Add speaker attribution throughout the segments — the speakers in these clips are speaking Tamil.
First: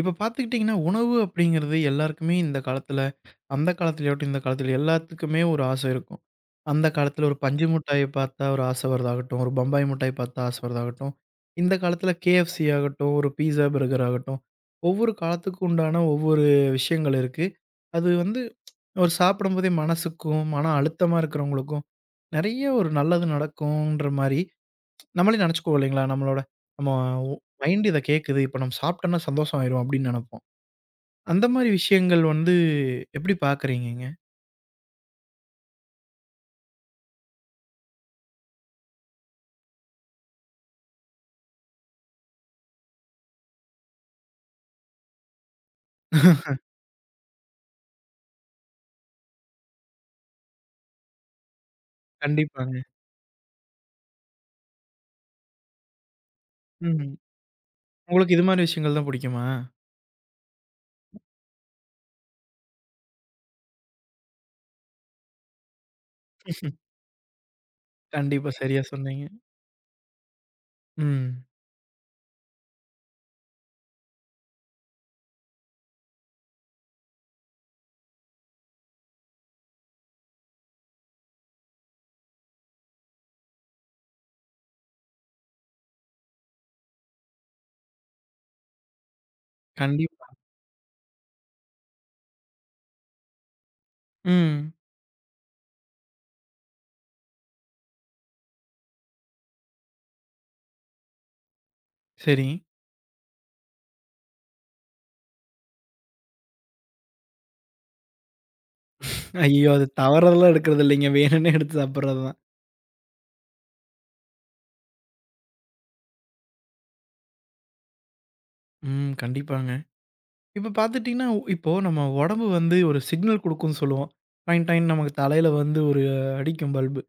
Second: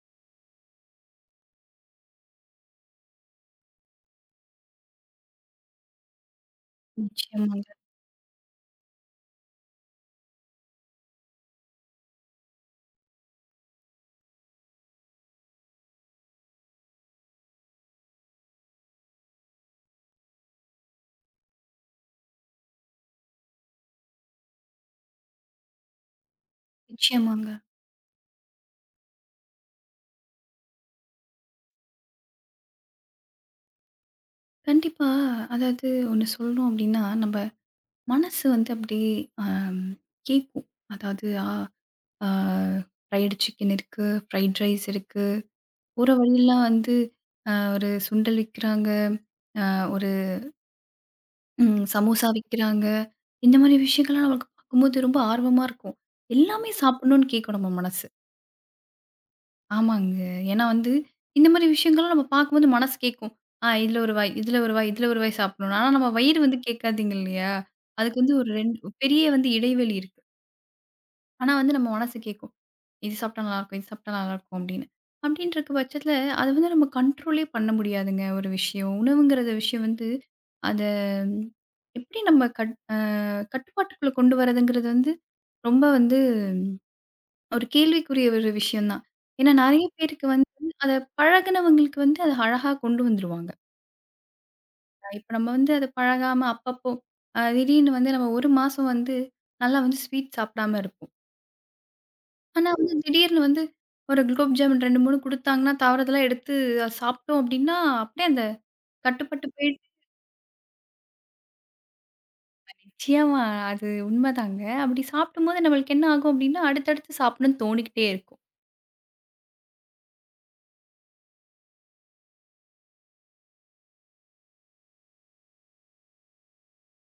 Speaker 1: இப்ப பார்த்துக்கிட்டிங்கன்னா, உணவு அப்படிங்கிறது எல்லாருக்குமே இந்த காலத்துல, அந்த காலத்துலயாகட்டும், இந்த காலத்துல எல்லாத்துக்குமே ஒரு ஆசை இருக்கும். அந்த காலத்துல ஒரு பஞ்சு
Speaker 2: நிச்சயமாங்க,
Speaker 1: மிட்டாய பார்த்தா ஒரு ஆசை வரதாகட்டும், ஒரு பம்பாய் மிட்டாய் பார்த்தா ஆசை வரதாகட்டும், இந்த காலத்துல KFC ஆகட்டும், ஒரு பீஸா, பர்கர் ஆகட்டும், ஒவ்வொரு காலத்துக்கு உண்டான ஒவ்வொரு விஷயங்கள் இருக்கு. அது வந்து ஒரு சாப்பிடும்போதே மனசுக்கும், மன அழுத்தமா இருக்கிறவங்களுக்கும் நெறைய ஒரு நல்லது நடக்கும்ன்ற மாரி நம்மளே நெனச்சுக்குவோம் இல்லைங்களா? நம்மளோட நம்ம
Speaker 2: நிச்சயமாங்க.
Speaker 1: மைண்ட் இத கேட்குது. இப்ப நம்ம சாப்பிட்டோம்னா சந்தோஷம் ஆயிரும் அப்படின்னு நெனப்போம். அந்த மாரி விஷயங்கள் வந்து எப்படி பார்க்குறீங்கங்க?
Speaker 2: கண்டிப்பா, அதாவது ஒண்ணு சொல்லணும் அப்டின்னா, நம்ப மனசு வந்து அப்டியே அம் கேக்கும். அதாவது, ஆ ஆ ஃப்ரைடு சிக்கன் இருக்கு, ஃப்ரைட் ரைஸ் இருக்கு, போற வழியெல்லாம் வந்து ஒரு சுண்டல் விக்கிறாங்க, ஒரு சமோசா
Speaker 1: கண்டிப்பாங்க.
Speaker 2: விக்கிறாங்க. இந்த மாரி விஷயங்கள்லாம் நமக்கு பாக்கும்போது ரொம்ப ஆர்வமா இருக்கும். எல்லாமே
Speaker 1: ம்.
Speaker 2: சாப்பிடணும்னு கேக்கும் நம்ம மனசு.
Speaker 1: உங்களுக்கு இது மாரி விஷயங்கள் தான் புடிக்குமா?
Speaker 2: ஆமாங்க. ஏன்னா வந்து, இந்த மாரி விஷயங்கள்லாம் நம்ம பார்க்கும்போது மனசு கேட்கும். இதுல ஒரு வாய், இதுல ஒரு வாய், இதுல ஒரு வாய் சாப்பிடணும். ஆனா நம்ம வயிறு வந்து கேட்காதுங்க இல்லையா? அதுக்கு வந்து
Speaker 1: கண்டிப்பா,
Speaker 2: ஒரு 2
Speaker 1: சரியா சொன்னீங்க.
Speaker 2: பெரிய வந்து இடைவெளி இருக்கு.
Speaker 1: ம்.
Speaker 2: ஆனா வந்து நம்ம மனசு கேட்கும். இது சாப்பிட்டா நல்லாருக்கும், இது சாப்பிட்டா நல்லாருக்கும் அப்படின்னு. அப்படின்னு இருக்க பட்சத்தில, அத வந்து நம்ம கண்ட்ரோலே பண்ண முடியாதுங்க ஒரு விஷயம். உணவுங்கிறத விஷயம் வந்து, அத எப்படி நம்ம கட்டுப்பாட்டுக்குள்ள கொண்டு வரதுங்கிறது வந்து, ரொம்ப வந்து ஒரு கேள்விக்குரிய ஒரு விஷயம் தான். ஏன்னா நெறைய
Speaker 1: கண்டிப்பா.
Speaker 2: பேருக்கு வந்து அத பழகுனவங்களுக்கு வந்து அத அழகா கொண்டு வந்துருவாங்க.
Speaker 1: ம்.
Speaker 2: இப்ப நம்ம வந்து அத பழகாம அப்பப்போ திடீர்னு வந்து நம்ம 1 மாசம் வந்து நல்லா வந்து ஸ்வீட் சாப்பிடாம இருப்போம்.
Speaker 1: சரி.
Speaker 2: ஆனா வந்து திடீர்னு வந்து ஒரு குலோப் ஜாமுன் 2, 3 குடுத்தாங்கன்னா தவறுதலா எடுத்து அத சாப்பிட்டோம் அப்படின்னா, அப்படியே அந்த கட்டுப்பட்டு
Speaker 1: ஐயய்யோ!
Speaker 2: போயிடுது.
Speaker 1: அது தவறுதெல்லாம் எடுக்கிறது இல்லைங்க. வேணுன்னே எடுத்து சாப்பிடுறது தான்.
Speaker 2: நிச்சயமா அது உண்மதாங்க. அப்படி சாப்பிடும்போது நம்மளுக்கு என்ன ஆகும் அப்படின்னா, அடுத்தடுத்து சாப்பிடணும்னு தோணிக்கிட்டே இருக்கும்.
Speaker 1: ம். கண்டிப்பாங்க. இப்ப பார்த்துட்டீங்கன்னா, இப்போ நம்ம உடம்பு வந்து ஒரு சிக்னல் குடுக்கும்ன்னு சொல்லுவோம். டாய் டாய்ன்னு நமக்கு தலையில வந்து ஒரு அடிக்கும் பல்பு.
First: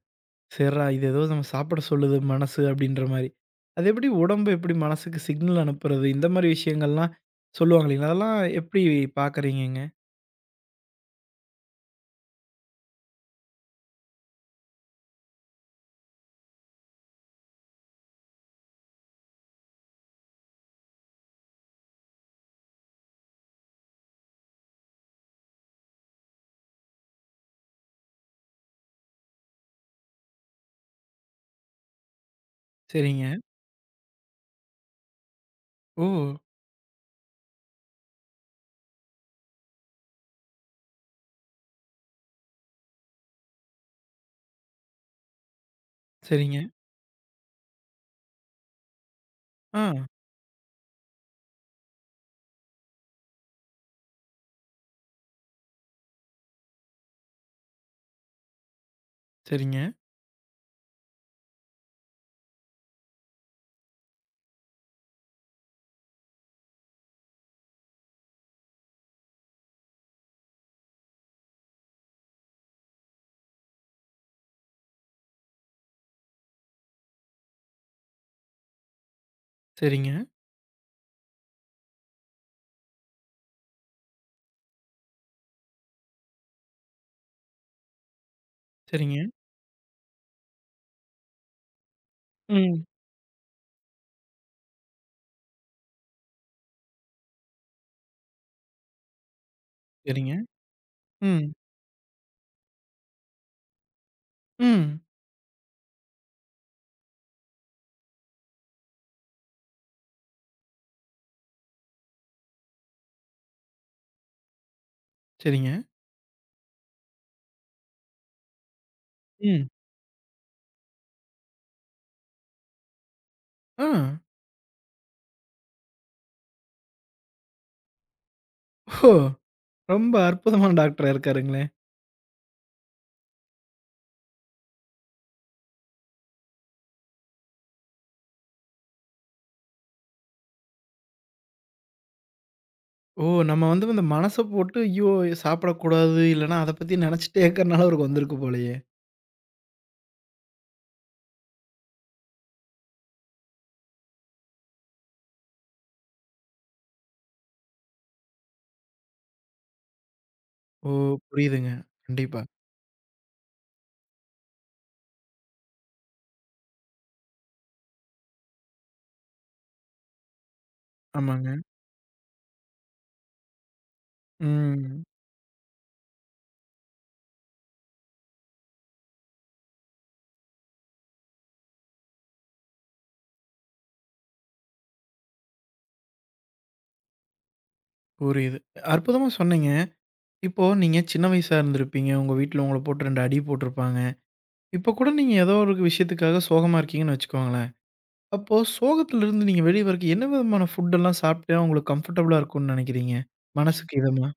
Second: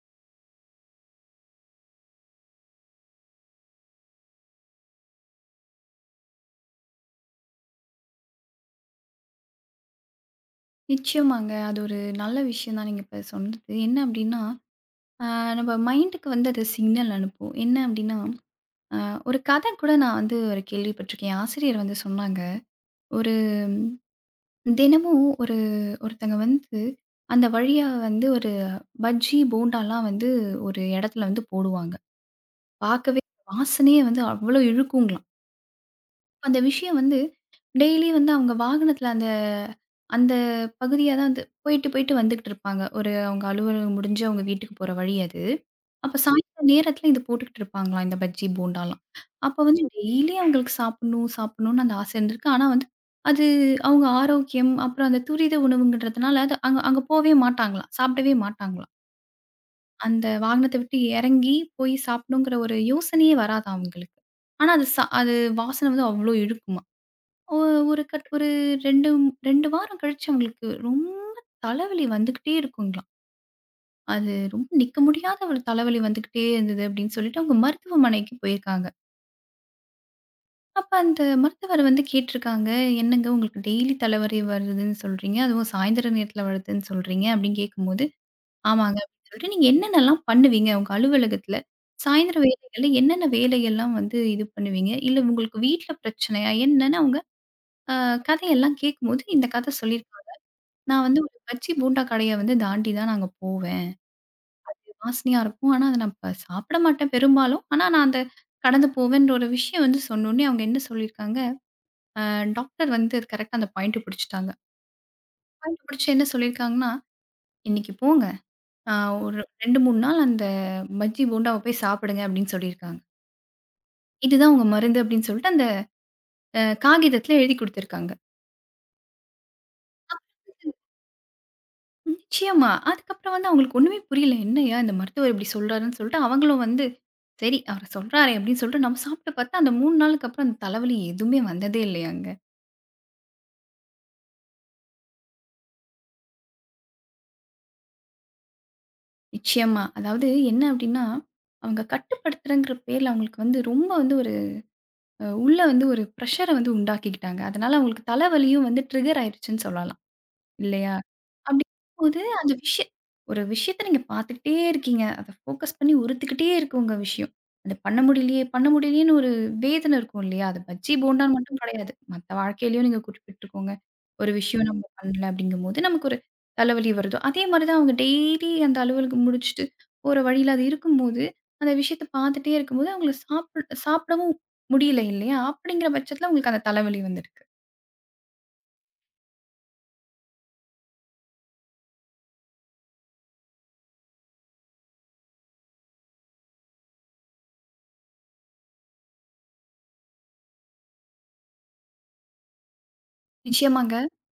Speaker 1: சேர்றா, இது ஏதோ நம்ம சாப்பிட சொல்லுது மனசு அப்படின்ற மாரி. அது எப்படி உடம்பு எப்படி மனசுக்கு சிக்னல் அனுப்புறது? இந்த மாரி விஷயங்கள்லாம் சொல்லுவாங்க இல்லைங்களா? அதெல்லாம் எப்படி பார்க்குறீங்கங்க?
Speaker 2: நிச்சயமாங்க. அது ஒரு நல்ல விஷயம் தான் நீங்க இப்ப சொன்னது. என்ன அப்படின்னா ஆ, நம்ம மைண்டுக்கு வந்து அது சிக்னல் அனுப்பும். என்ன அப்டின்னா, அ ஒரு கதை கூட நான் வந்து ஒரு கேள்விப்பட்டிருக்கேன். என் ஆசிரியர் வந்து சொன்னாங்க. ஒரு ம், தினமும் ஒரு ஒருத்தங்க வந்து அந்த வழியா வந்து ஒரு பஜ்ஜி, போண்டாலாம் வந்து ஒரு இடத்துல வந்து போடுவாங்க. பார்க்கவே
Speaker 1: சரிங்க.
Speaker 2: வாசனையே வந்து அவ்ளோ இழுக்குங்களாம்.
Speaker 1: ஓ!
Speaker 2: அந்த விஷயம் வந்து டெய்லி வந்து அவங்க வாகனத்துல அந்த அந்த பகுதியா தான் வந்து போயிட்டு, போயிட்டு வந்துகிட்டு இருப்பாங்க. ஒரு அவங்க அலுவலகம் முடிஞ்சு அவங்க வீட்டுக்கு போற வழி அது. அப்ப
Speaker 1: சரிங்க.
Speaker 2: சாயந்தரம் நேரத்துல இது போட்டுக்கிட்டு இருப்பாங்களாம், இந்த பஜ்ஜி, போண்டாலாம். அப்ப வந்து
Speaker 1: ஆ.
Speaker 2: டெய்லி அவங்களுக்கு சாப்பிடணும், சாப்பிடணும்னு அந்த ஆசை இருந்திருக்கு. ஆனா வந்து அது அவங்க ஆரோக்கியம், அப்புறம் அந்த துரித உணவுங்கன்றதுனால அது அங்க அங்க போவே மாட்டாங்களாம். சாப்பிடவே மாட்டாங்களாம்.
Speaker 1: சரிங்க,
Speaker 2: அந்த வாகனத்த விட்டு இறங்கி போய் சாப்பிடணுங்கிற ஒரு யோசனையே வராதாம் அவங்களுக்கு. ஆனா அது ச அது வாசனை வந்து அவ்ளோ இழுக்குமாம். ஒ ஒரு கட் ஒரு 2 2 வாரம் கழிச்சு அவங்களுக்கு ரொம்ப தலைவலி வந்துகிட்டே இருக்குங்களாம். அது ரொம்ப நிக்க முடியாத ஒரு தலைவலி வந்துகிட்டே இருந்தது அப்படின்னு சொல்லிட்டு அவங்க மருத்துவமனைக்கு போயிருக்காங்க.
Speaker 1: சரிங்க,
Speaker 2: அப்ப அந்த மருத்துவர் வந்து கேட்டுருக்காங்க, "என்னங்க உங்களுக்கு டெய்லி தலைவலி வருதுன்னு சொல்றீங்க. அதுவும் சாயந்தர நேரத்தில வருதுன்னு சொல்றீங்க." அப்படின்னு கேட்கும்போது, "ஆமாங்க."
Speaker 1: சரிங்க.
Speaker 2: அப்படின்னு சொல்லிட்டு, "நீங்க என்னென்னலாம் பண்ணுவீங்க உங்க அலுவலகத்தில? சாயந்தர
Speaker 1: ம்.
Speaker 2: வேலைகள்ல என்னென்ன வேலையெல்லாம் வந்து இது பண்ணுவீங்க? இல்ல உங்களுக்கு வீட்ல பிரச்சனையா?" என்னன்னு அவங்க அ கதையெல்லாம் கேட்கும்போது இந்த கதை சொல்லியிருக்காங்க.
Speaker 1: சரிங்க.
Speaker 2: நான் வந்து ஒரு
Speaker 1: ம்.
Speaker 2: பஜ்ஜி, போண்டா கடைய வந்து தாண்டி தான் நாங்க போவேன்.
Speaker 1: ம்.
Speaker 2: வாசனையா இருக்கும். ஆனா, அத நான் சாப்பிட மாட்டேன் பெரும்பாலும். ஆனா, நான் அந்த கடந்து போவேன்ற ஒரு விஷயம் வந்து சொன்னோனே, அவங்க என்ன சொல்லியிருக்காங்க, அ டாக்டர் வந்து கரெக்ட்டா அந்த பாயிண்ட் பிடிச்சுட்டாங்க.
Speaker 1: சரிங்க.
Speaker 2: பாயிண்ட் பிடிச்சு என்ன சொல்லியிருக்காங்கன்னா, "இன்னைக்கு போங்க. அ ஒரு
Speaker 1: ம்.
Speaker 2: 2, 3 நாள் அந்த பஜ்ஜி, போண்டாவ போய் சாப்பிடுங்க" அப்படின்னு சொல்லியிருக்காங்க.
Speaker 1: ஆ.
Speaker 2: "இதுதான் உங்க மருந்து" அப்படின்னு சொல்லிட்டு அந்த காகிதத்தில எழுதி குடுத்துருக்காங்க.
Speaker 1: ஓ! ரொம்ப அற்புதமான டாக்டரா இருக்காருங்களே.
Speaker 2: நிச்சயமா. அதுக்கப்புறம் வந்து அவங்களுக்கு ஒண்ணுமே புரியல. என்னய்யா! இந்த மருத்துவர் இப்படி சொல்றாருன்னு சொல்லிட்டு, அவங்களும் வந்து, சரி அவரு சொல்றாரே அப்படின்னு சொல்லிட்டு நம்ம சாப்பிட்டு பார்த்தா, அந்த 3 நாளுக்கு அப்புறம் அந்த தலைவலி எதுவுமே வந்ததே இல்லையாங்க.
Speaker 1: ஓ! நம்ம வந்து இந்த மனச போட்டு ஐயோ! சாப்பிடக்கூடாது, இல்லன்னா அத பத்தி நெனச்சுட்டே இருக்கறனால அவருக்கு வந்திருக்கு போலயே.
Speaker 2: நிச்சயமா. அதாவது என்ன அப்படின்னா, அவங்க கட்டுப்படுத்துறேங்கிற பேர்ல அவங்களுக்கு வந்து ரொம்ப வந்து ஒரு உள்ள வந்து ஒரு பிரஷர வந்து உண்டாக்கிக்கிட்டாங்க. அதனால அவங்களுக்கு தலைவலியும் வந்து ட்ரிகர் ஆயிருச்சுன்னு சொல்லலாம்.
Speaker 1: ஓ!
Speaker 2: இல்லையா?
Speaker 1: புரியுதுங்க.
Speaker 2: அப்படிங்கும்போது
Speaker 1: கண்டிப்பா.
Speaker 2: அந்த விஷயம் ஒரு விஷயத்த நீங்க பார்த்துக்கிட்டே இருக்கீங்க. அத ஃபோக்கஸ் பண்ணி உறுத்துக்கிட்டே இருக்கு உங்க விஷயம். அது பண்ண முடியலையே, பண்ண முடியலையேன்னு ஒரு வேதனை இருக்கும் இல்லையா? அது பஜ்ஜி, போண்டான்னு
Speaker 1: ஆமாங்க.
Speaker 2: மட்டும் கிடையாது. மத்த வாழ்க்கையிலயும் நீங்க குறிப்பிட்டுருக்கோங்க. ஒரு விஷயம் நம்ம
Speaker 1: ம்.
Speaker 2: பண்ணல அப்படிங்கும்போது நமக்கு ஒரு தலைவலி வருதோ, அதே மாரி தான் அவங்க டெய்லி அந்த அலுவலுக்கு முடிச்சுட்டு போற வழியில அது இருக்கும்போது, அந்த விஷயத்த பார்த்துட்டே இருக்கும்போது அவங்களுக்கு சாப்பிட சாப்பிடவும் முடியல இல்லையா? அப்படிங்கிற பட்சத்தில உங்களுக்கு அந்த தலைவலி வந்திருக்கு.
Speaker 1: புரியுது. அற்புதமா சொன்னீங்க. இப்போ நீங்க சின்ன வயசா இருந்திருப்பீங்க. உங்க வீட்ல உங்கள போட்டு 2 அடி போட்டிருப்பாங்க. இப்போ கூட நீங்க ஏதோ ஒரு விஷயத்துக்காக சோகமா இருக்கீங்கன்னு வச்சுக்கோங்களேன். அப்போ சோகத்திலிருந்து நீங்க வெளிய வரக்கு என்ன விதமான ஃபுட் எல்லாம் சாப்பிட்டா உங்களுக்கு கம்ஃபர்டபுளா இருக்கும்னு நினைக்கிறீங்க?
Speaker 2: நிச்சயமாங்க.
Speaker 1: மனசுக்கு இதமா?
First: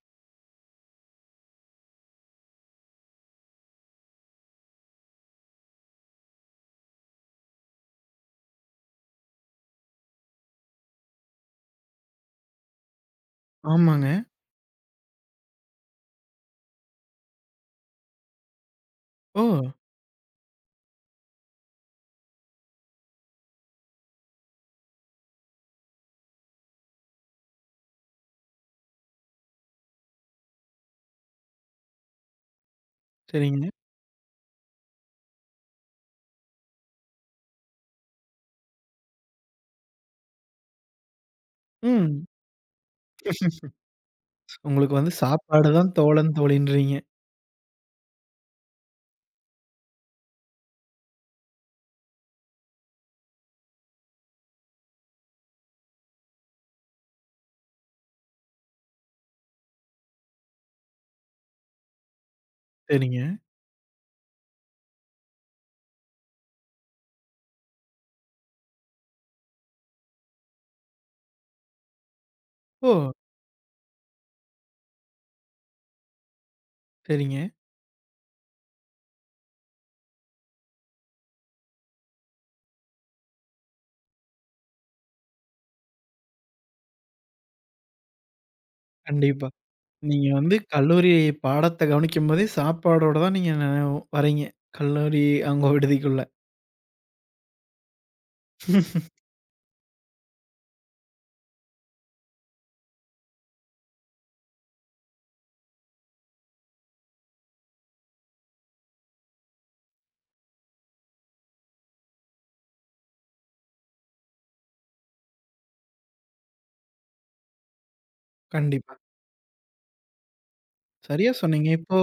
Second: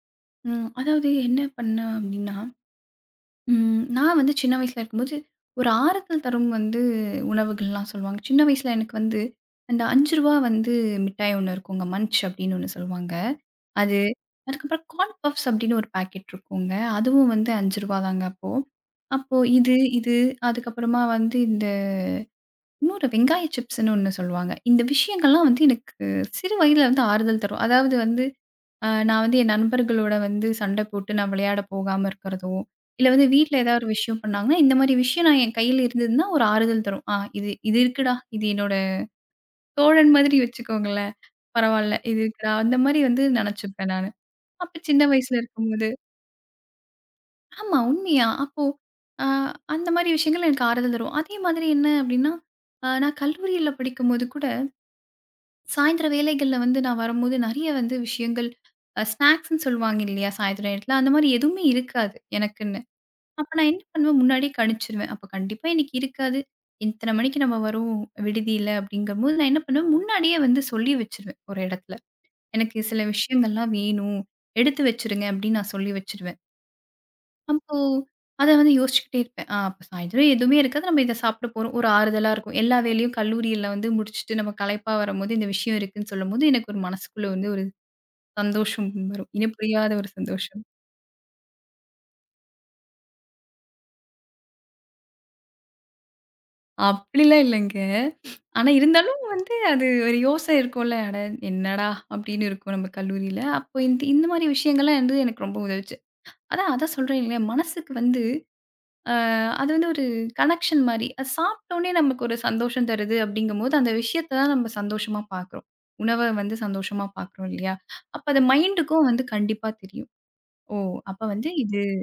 Speaker 2: அதாவது என்ன பண்ணேன் அப்படின்னா நான் வந்து சின்ன வயசுல இருக்கும்போது, ஒரு ஆறுதல் தரும் வந்து உணவுகள்லாம் சொல்லுவாங்க. சின்ன வயசுல எனக்கு வந்து, அந்த ரூ. 5 வந்து மிட்டாய் ஒண்ணு இருக்குங்க. மன்ச் அப்படின்னு ஒண்ணு சொல்லுவாங்க. அது
Speaker 1: ஆமாங்க.
Speaker 2: அதுக்கப்புறம் கார்ன் பஃப்ஸ் அப்படின்னு ஒரு பாக்கெட் இருக்குங்க. அதுவும் வந்து ரூ. 5 தாங்க அப்போ. அப்போ
Speaker 1: ஓ!
Speaker 2: இது அதுக்கப்புறமா வந்து இந்த இன்னொரு வெங்காய சிப்ஸ்ன்னு ஒண்ணு சொல்லுவாங்க. இந்த விஷயங்கள்லாம் வந்து எனக்கு சிறு வயதில வந்து ஆறுதல் தரும். அதாவது வந்து நான் வந்து என் நண்பர்களோட வந்து சண்டை போட்டு நான் விளையாட போகாம இருக்கிறதோ, இல்ல வந்து வீட்ல
Speaker 1: சரிங்க.
Speaker 2: ஏதாவது ஒரு விஷயம் பண்ணாங்கன்னா, இந்த மாரி விஷயம் நான் என் கையில இருந்ததுன்னா ஒரு ஆறுதல் தரும். இது இது இருக்குடா. இது என்னோட தோழன் மாதிரி வச்சுக்கோங்களேன். பரவால்ல. இது
Speaker 1: ம்.
Speaker 2: இருக்குடா. அந்த மாரி வந்து நெனச்சுப்பேன் நானு. அப்ப
Speaker 1: உங்களுக்கு
Speaker 2: சின்ன
Speaker 1: வந்து
Speaker 2: வயசுல
Speaker 1: சாப்பாடு
Speaker 2: இருக்கும்போது
Speaker 1: தான் தோழன், தோழின்றீங்க.
Speaker 2: ஆமா உண்மையா. அப்போ அ அந்த மாரி விஷயங்கள் எனக்கு ஆறுதல் தரும். அதே மாதிரி என்ன அப்டின்னா, நான் கல்லூரியில படிக்கும்போது கூட சாயந்தர வேலைகள்ல வந்து நான் வரும்போது நெறைய வந்து விஷயங்கள் ஸ்நாக்ஸ்ன்னு சொல்லுவாங்க இல்லையா? சாயந்தரம் நேரத்தில அந்த மாரி எதுவுமே இருக்காது எனக்குன்னு.
Speaker 1: சரிங்க.
Speaker 2: அப்ப நான் என்ன பண்ணுவேன் முன்னாடியே கணிச்சுருவேன். அப்ப கண்டிப்பா இன்னைக்கு இருக்காது. இத்தன மணிக்கு நம்ம வருவோம் விடுதியில அப்படிங்கும்போது நான் என்ன பண்ணுவேன் முன்னாடியே வந்து சொல்லி வச்சுருவேன் ஒரு இடத்துல. எனக்கு
Speaker 1: ஓ!
Speaker 2: சில விஷயங்கள்லாம் வேணும். எடுத்து வச்சுருங்க அப்படின்னு நான் சொல்லி வச்சுருவேன்.
Speaker 1: சரிங்க.
Speaker 2: அப்போ, அத வந்து யோசிச்சுக்கிட்டே இருப்பேன். ஆ அப்ப சாயந்தரம் எதுவுமே இருக்காது. நம்ம இத சாப்பிட போறோம். ஒரு ஆறுதலா இருக்கும். எல்லா வேலையும் கல்லூரியில வந்து முடிச்சுட்டு நம்ம களைப்பா வரும்போது, இந்த விஷயம் இருக்குன்னு சொல்லும்போது, எனக்கு ஒரு மனசுக்குள்ள வந்து ஒரு சந்தோஷம் வரும்.
Speaker 1: கண்டிப்பா.
Speaker 2: இனப்புரியாத ஒரு
Speaker 1: நீங்க வந்து
Speaker 2: சந்தோஷம்.
Speaker 1: கல்லூரி பாடத்த கவனிக்கும்போதே சாப்பாடோட தான் நீங்க வரீங்க. கல்லூரி அங்க விடுதிக்குள்ள.
Speaker 2: அப்படிலாம் இல்லைங்க. ஆனா இருந்தாலும் வந்து அது ஒரு யோசனை இருக்கும்ல. அட என்னடா! அப்படின்னு இருக்கும் நம்ம கல்லூரியில. அப்போ இந்த இந்த மாரி விஷயங்கள்லாம் வந்து எனக்கு ரொம்ப உதவுச்சு. அதான் அதான் சொல்றேன் இல்லையா? மனசுக்கு வந்து அ அது வந்து ஒரு கனெக்ஷன் மாரி. அது சாப்பிட்டோனே நமக்கு ஒரு சந்தோஷம் தருது அப்படிங்கும்போது, அந்த விஷயத்த தான் நம்ம சந்தோஷமா பார்க்குறோம். உணவ வந்து சந்தோஷமா பார்க்குறோம் இல்லையா? அப்ப அது
Speaker 1: கண்டிப்பா.
Speaker 2: மைண்டுக்கும் வந்து கண்டிப்பா தெரியும். ஓ! அப்ப
Speaker 1: சரியா
Speaker 2: வந்து
Speaker 1: சொன்னீங்க.
Speaker 2: இது
Speaker 1: இப்போ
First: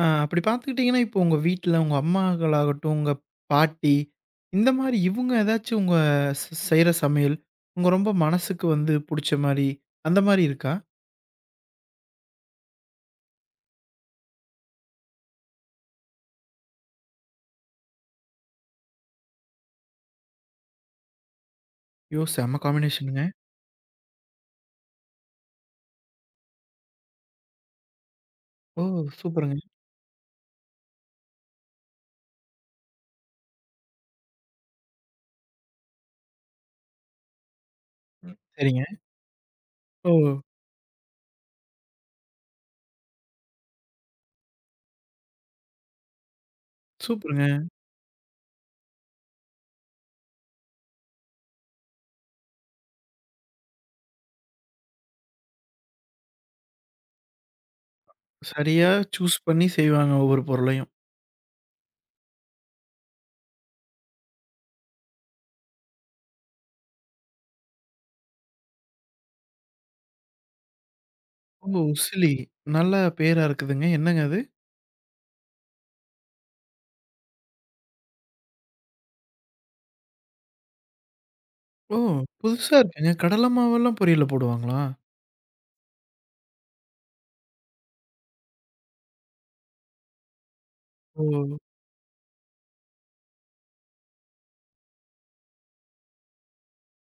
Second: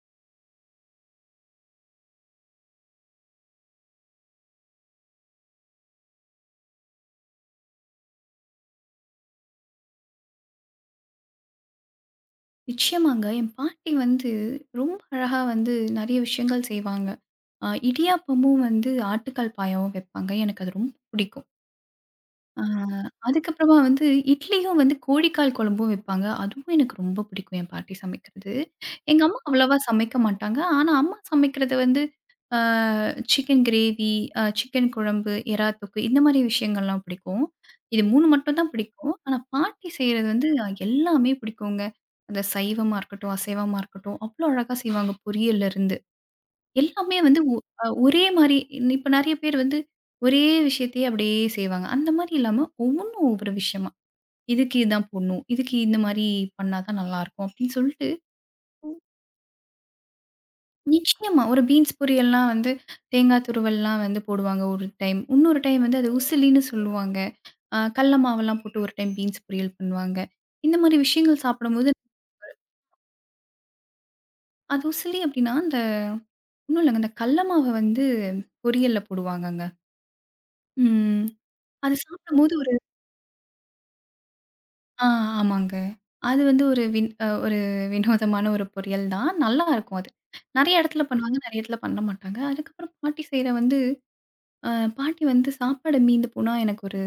Speaker 1: அப்படி பார்த்துக்கிட்டீங்கன்னா, இப்போ உங்க வீட்ல உங்க அம்மாக்களாகட்டும், உங்க பாட்டி, இந்த மாரி இவுங்க ஏதாச்சும் உங்க செய்ற சமையல், உங்க ரொம்ப மனசுக்கு வந்து புடிச்ச மாரி, அந்த மாரி இருக்கா?
Speaker 2: நிச்சயமாங்க. என் பாட்டி வந்து ரொம்ப அழகா வந்து நெறைய விஷயங்கள் செய்வாங்க. இடியாப்பமும் வந்து ஆட்டுக்கால் பாயாவும் வைப்பாங்க. எனக்கு அது ரொம்ப பிடிக்கும்.
Speaker 1: ஐயோ! செம்ம
Speaker 2: அ
Speaker 1: காம்பினேஷனுங்க.
Speaker 2: அதுக்கப்புறமா வந்து இட்லியும் வந்து கோழிக்கால் குழம்பும் வைப்பாங்க. அதுவும் எனக்கு ரொம்ப பிடிக்கும் என் பாட்டி சமைக்கிறது.
Speaker 1: ஓ!
Speaker 2: எங்க அம்மா
Speaker 1: சூப்பருங்க.
Speaker 2: அவ்வளவா சமைக்க மாட்டாங்க. ஆனா, அம்மா சமைக்கிறது வந்து அ சிக்கன் கிரேவி, சிக்கன் குழம்பு, எறா தொக்கு இந்த மாரி விஷயங்கள்லாம் பிடிக்கும். இது 3 மட்டும் தான்
Speaker 1: சரிங்க.
Speaker 2: பிடிக்கும். ஆனா, பாட்டி
Speaker 1: ஓ!
Speaker 2: செய்றது வந்து எல்லாமே பிடிக்குங்க. அந்த சைவமா இருக்கட்டும், அசைவமா இருக்கட்டும், அவ்ளோ அழகா செய்வாங்க. பொரியல்லருந்து. எல்லாமே வந்து
Speaker 1: சூப்பருங்க.
Speaker 2: ஒ அ ஒரே மாரி இப்ப நெறைய பேர் வந்து ஒரே விஷயத்தையே அப்படியே செய்வாங்க. அந்த மாரி இல்லாம ஒவ்வொன்னும் ஒவ்வொரு விஷயமா. இதுக்கு இதான் போடணும். இதுக்கு இந்த மாரி பண்ணா தான் நல்லாருக்கும் அப்படின்னு சொல்ட்டு
Speaker 1: சரியா சூஸ் பண்ணி செய்வாங்க ஒவ்வொரு பொருளையும்.
Speaker 2: நிச்சயமா. ஒரு பீன்ஸ் பொரியல்லாம் வந்து தேங்காய் துருவல்லாம் வந்து போடுவாங்க ஒரு டைம். இன்னொரு டைம் வந்து அது உசிலின்னு சொல்லுவாங்க. கடல மாவெல்லாம் போட்டு ஒரு டைம் பீன்ஸ் பொரியல் பண்ணுவாங்க. இந்த மாரி விஷயங்கள்
Speaker 1: ஓ!
Speaker 2: சாப்பிடும்போது
Speaker 1: உசிலி. நல்ல பேரா இருக்குதுங்க. என்னங்க அது?
Speaker 2: அது உசிலி அப்டின்னா, அந்த ஒண்ணும் இல்லங்க. அந்த கடல மாவ வந்து பொரியல்ல போடுவாங்கங்க. ம். அது
Speaker 1: ஓ!
Speaker 2: சாப்பிடும்போது ஒரு
Speaker 1: புதுசா இருக்குங்க. கடல மாவெல்லாம் பொரியல்ல போடுவாங்களா?
Speaker 2: ஆ ஆமாங்க. அது வந்து ஒரு வின் அ ஒரு வினோதமான ஒரு பொரியல் தான். நல்லாருக்கும் அது. நெறைய இடத்துல
Speaker 1: ஓ!
Speaker 2: பண்ணுவாங்க, நெறைய இடத்துல பண்ண மாட்டாங்க. அதுக்கப்புறம் பாட்டி செய்ற வந்து அ பாட்டி வந்து சாப்பாடு மீந்து போனா எனக்கு ஒரு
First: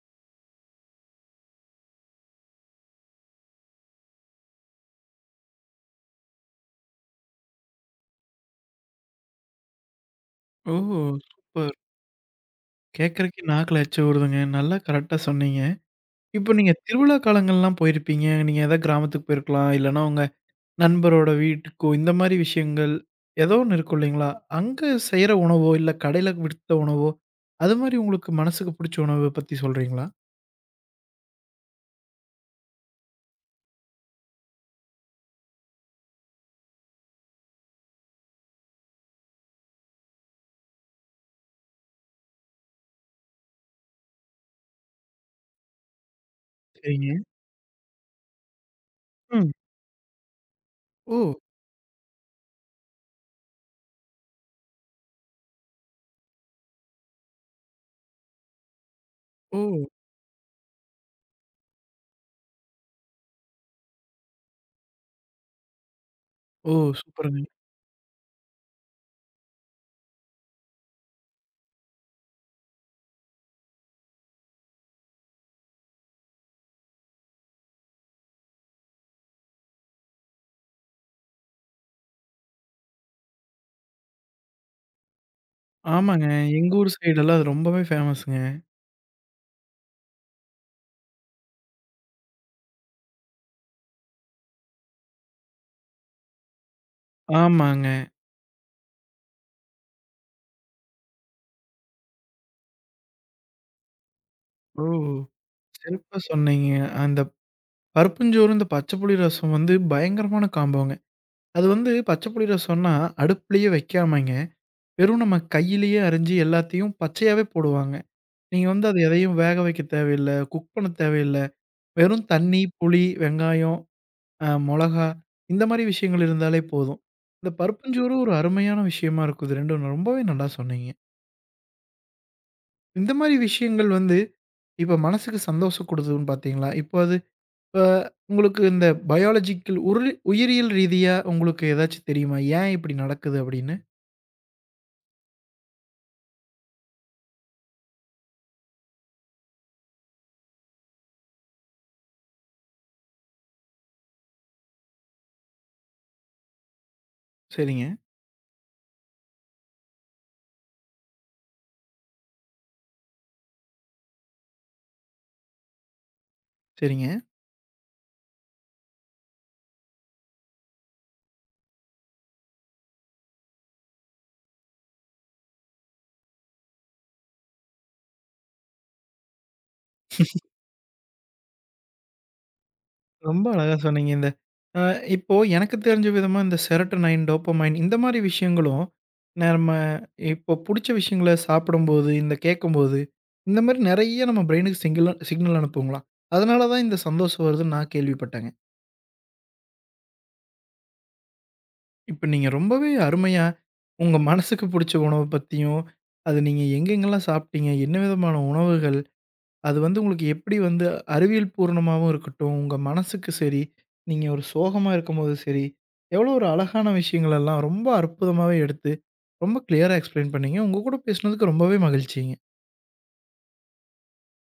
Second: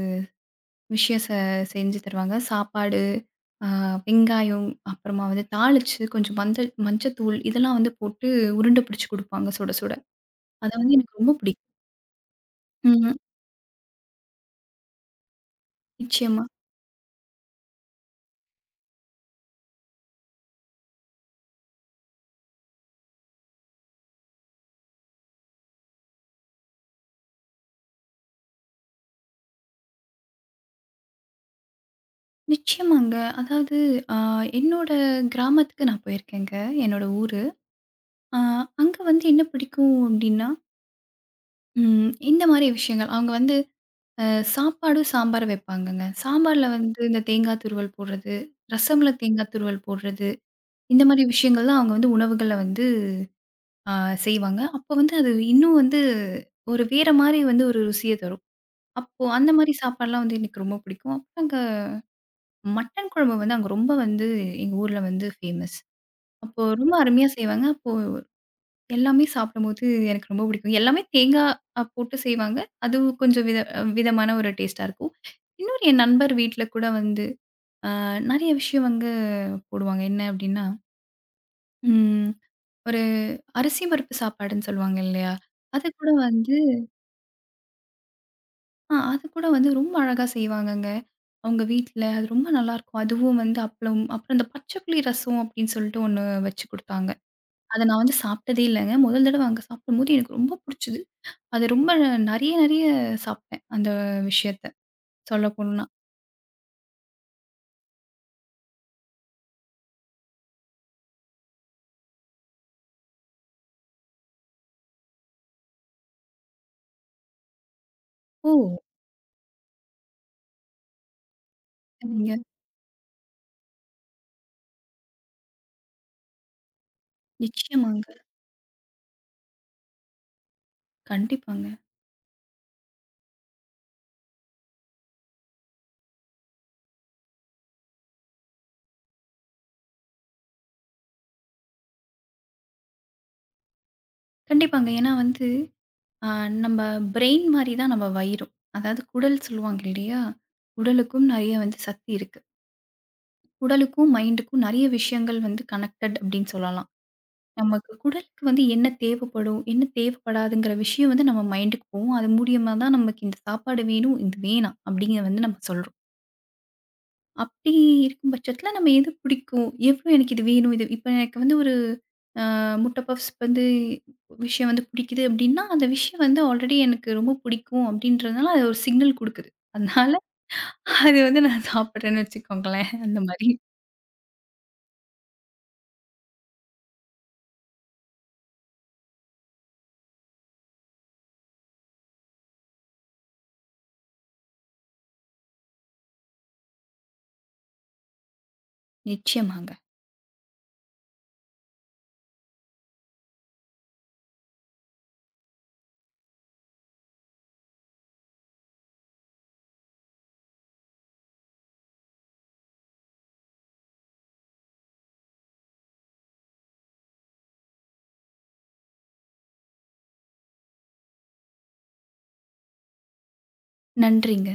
Speaker 2: விஷயம் செஞ்சு தருவாங்க. சாப்பாடு, அ வெங்காயம், அப்புறமா வந்து தாளிச்சு கொஞ்சம் மஞ்சத்தூள் இதெல்லாம் வந்து போட்டு உருண்டை பிடிச்சு குடுப்பாங்க சுட சுட.
Speaker 1: ஓ!
Speaker 2: அது வந்து எனக்கு ரொம்ப பிடிக்கும்.
Speaker 1: சூப்பர்.
Speaker 2: ம்.
Speaker 1: கேட்கறக்கே நாக்குல எச்சி ஊறுதுங்க. நல்லா கரெக்ட்டா சொன்னீங்க.
Speaker 2: நிச்சயமா.
Speaker 1: இப்ப நீங்க திருவிழா காலங்கள்லாம் போயிருப்பீங்க. நீங்க ஏதாவது கிராமத்துக்கு போயிருக்கலாம். இல்லன்னா உங்க நண்பரோட வீட்டுக்கோ, இந்த மாரி விஷயங்கள் ஏதோ ஒண்ணு இருக்கும் இல்லைங்களா? அங்க செய்ற உணவோ, இல்ல கடையில வித்த உணவோ, அது மாரி உங்களுக்கு மனசுக்கு புடிச்ச உணவ பத்தி சொல்றீங்களா?
Speaker 2: நிச்சயமாங்க. அதாவது அ என்னோட கிராமத்துக்கு நான் போயிருக்கேங்க. என்னோட ஊரு. அ அங்க வந்து என்ன பிடிக்கும் அப்டின்னா, ம் இந்த மாரி விஷயங்கள். அவங்க வந்து அ சாப்பாடும், சாம்பாரும் வைப்பாங்கங்க. சாம்பார்ல வந்து
Speaker 1: சரிங்க.
Speaker 2: இந்த தேங்காய் துருவல் போடுறது, ரசம்ல
Speaker 1: ம்.
Speaker 2: தேங்காய் துருவல் போடுறது, இந்த
Speaker 1: ஓ!
Speaker 2: மாரி விஷயங்கள்லாம் அவங்க வந்து உணவுகள்ல வந்து ஆ செய்வாங்க. அப்போ வந்து அது இன்னும் வந்து ஒரு வேற மாரி வந்து ஒரு ருசிய தரும். அப்போ அந்த
Speaker 1: ஓ!
Speaker 2: மாரி சாப்பாடுலாம் வந்து எனக்கு ரொம்ப பிடிக்கும். அப்புறம் அங்க மட்டன் குழம்பு வந்து அங்க ரொம்ப வந்து எங்க ஊர்ல வந்து ஃபேமஸ். அப்போ
Speaker 1: ஓ!
Speaker 2: ரொம்ப அருமையா
Speaker 1: சூப்பருங்க.
Speaker 2: செய்வாங்க. அப்போ எல்லாமே சாப்பிடும்போது எனக்கு ரொம்ப பிடிக்கும். எல்லாமே தேங்கா அ போட்டு செய்வாங்க. அது கொஞ்சம் வித விதமான ஒரு டேஸ்ட்டா இருக்கும். இன்னொரு என் நண்பர் வீட்ல கூட வந்து அ நெறைய விஷயம் வந்து போடுவாங்க. என்ன அப்டின்னா, ம் ஒரு அரிசி பருப்பு சாப்பாடுன்னு சொல்லுவாங்க இல்லையா? அது கூட
Speaker 1: ஆமாங்க.
Speaker 2: வந்து
Speaker 1: எங்க ஊர் சைடெல்லாம் அது ரொம்பவே ஃபேமஸ்ங்க.
Speaker 2: ஆ அது கூட வந்து ரொம்ப அழகா செய்வாங்கங்க. அவங்க வீட்ல. அது ரொம்ப நல்லாருக்கும். அதுவும் வந்து அப்பளம், அப்புறம் இந்த பச்சை புளி ரசம் அப்படின்னு சொல்லிட்டு ஒண்ணு வச்சு குடுத்தாங்க. அத
Speaker 1: ஆமாங்க.
Speaker 2: நான் வந்து சாப்பிட்டதே இல்லங்க. முதல் தடவ அங்க சாப்பிடும்போது எனக்கு ரொம்ப புடிச்சது. அது ரொம்ப நெறைய நெறைய சாப்பிட்டேன். அந்த விஷயத்த
Speaker 1: ஓ!
Speaker 2: சொல்லப் போணும்னா.
Speaker 1: சிறப்பா சொன்னீங்க. அந்த பருப்புஞ்சோறு, இந்த பச்ச புளி ரசம் வந்து பயங்கரமான காம்போங்க. அது வந்து பச்ச புளி ரசம்னா, அடுப்புலயே வைக்காமங்க, வெறும் நம்ம கையிலயே அரிஞ்சு எல்லாத்தையும் பச்சையாவே போடுவாங்க.
Speaker 2: ஓ!
Speaker 1: நீங்க வந்து அது எதையும் வேக வைக்க தேவையில்ல, குக் பண்ண தேவையில்ல. வெறும்
Speaker 2: சரிங்க.
Speaker 1: தண்ணி, புளி, வெங்காயம், மொளகா இந்த மாரி விஷயங்கள் இருந்தாலே போதும். இந்த
Speaker 2: நிச்சயமாங்க.
Speaker 1: பருப்புஞ்சோறு ஒரு அருமையான விஷயமா இருக்கும். இது 2 ரொம்பவே நல்லா சொன்னீங்க.
Speaker 2: கண்டிப்பாங்க.
Speaker 1: இந்த மாரி விஷயங்கள் வந்து இப்ப மனசுக்கு சந்தோஷம் குடுக்குதுன்னு பார்த்தீங்களா? இப்போ அது இப்ப உங்களுக்கு இந்த பயாலஜிக்கல் உயிரியல் ரீதியா உங்களுக்கு ஏதாச்சும் தெரியுமா? ஏன் இப்படி நடக்குது அப்படின்னு?
Speaker 2: கண்டிப்பாங்க. ஏன்னா வந்து அ நம்ம பிரெயின் மாரி தான் நம்ம வயிறும். அதாவது குடல் சொல்லுவாங்க இல்லையா? குடலுக்கும் நெறைய வந்து சக்தி இருக்கு. உடலுக்கும், மைண்டுக்கும் நெறைய விஷயங்கள் வந்து கனெக்டட் அப்டின்னு சொல்லலாம்.
Speaker 1: சரிங்க,
Speaker 2: நமக்கு குடலுக்கு வந்து என்ன தேவைப்படும், என்ன தேவைப்படாதுங்கிற விஷயம் வந்து நம்ம மைண்டுக்கு போகும். அது மூலியமா தான் நமக்கு இந்த சாப்பாடு வேணும், இது வேணாம் அப்டிங்கிறத வந்து நம்ம சொல்றோம்.
Speaker 1: சரிங்க.
Speaker 2: அப்டி இருக்கும் பட்சத்தில நம்ம எது பிடிக்கும், எவ்ளோ எனக்கு இது வேணும், இது இப்ப எனக்கு வந்து ஒரு முட்டை பப்ஸ் வந்து விஷயம் வந்து பிடிக்குது அப்டின்னா, அந்த விஷயம் வந்து ஆல்ரெடி எனக்கு ரொம்ப பிடிக்கும் அப்டின்றதுனால அது ஒரு சிக்னல் குடுக்குது. அதனால அது வந்து நான் சாப்பிடுறேன்னு வச்சுக்கோங்களேன். அந்த
Speaker 1: ரொம்ப
Speaker 2: மாரி.
Speaker 1: அழகா சொன்னீங்க. இந்த அ இப்போ எனக்கு தெரிஞ்ச விதமா இந்த செரோட்டோனைன், டோப்பமைன் இந்த மாரி விஷயங்களும், நம்ம இப்போ புடிச்ச விஷயங்கள சாப்பிடும்போது, இந்த கேட்கும்போது, இந்த மாரி நெறைய நம்ம பிரெயினுக்கு சிங்கில சிக்னல் அனுப்புங்களாம். அதனால தான் இந்த சந்தோஷம் வருதுன்னு நான் கேள்விப்பட்டேங்க.
Speaker 2: நிச்சயமாங்க.
Speaker 1: இப்ப நீங்க ரொம்பவே அருமையா உங்க மனசுக்கு புடிச்ச உணவ பத்தியும், அது நீங்க எங்கெங்கலாம் சாப்பிட்டீங்க? என்ன விதமான உணவுகள்? அது வந்து உங்களுக்கு எப்படி வந்து அறிவியல் பூரணமாவும் இருக்கட்டும், உங்க மனசுக்கு சரி, நீங்க ஒரு சோகமா இருக்கும்போது சரி, எவ்வளோ ஒரு அழகான விஷயங்களெல்லாம் ரொம்ப அற்புதமாவே எடுத்து, ரொம்ப கிளியரா எக்ஸ்பிளைன் பண்ணீங்க. உங்க கூட பேசுனதுக்கு ரொம்பவே மகிழ்ச்சிங்க.
Speaker 2: நன்றிங்க.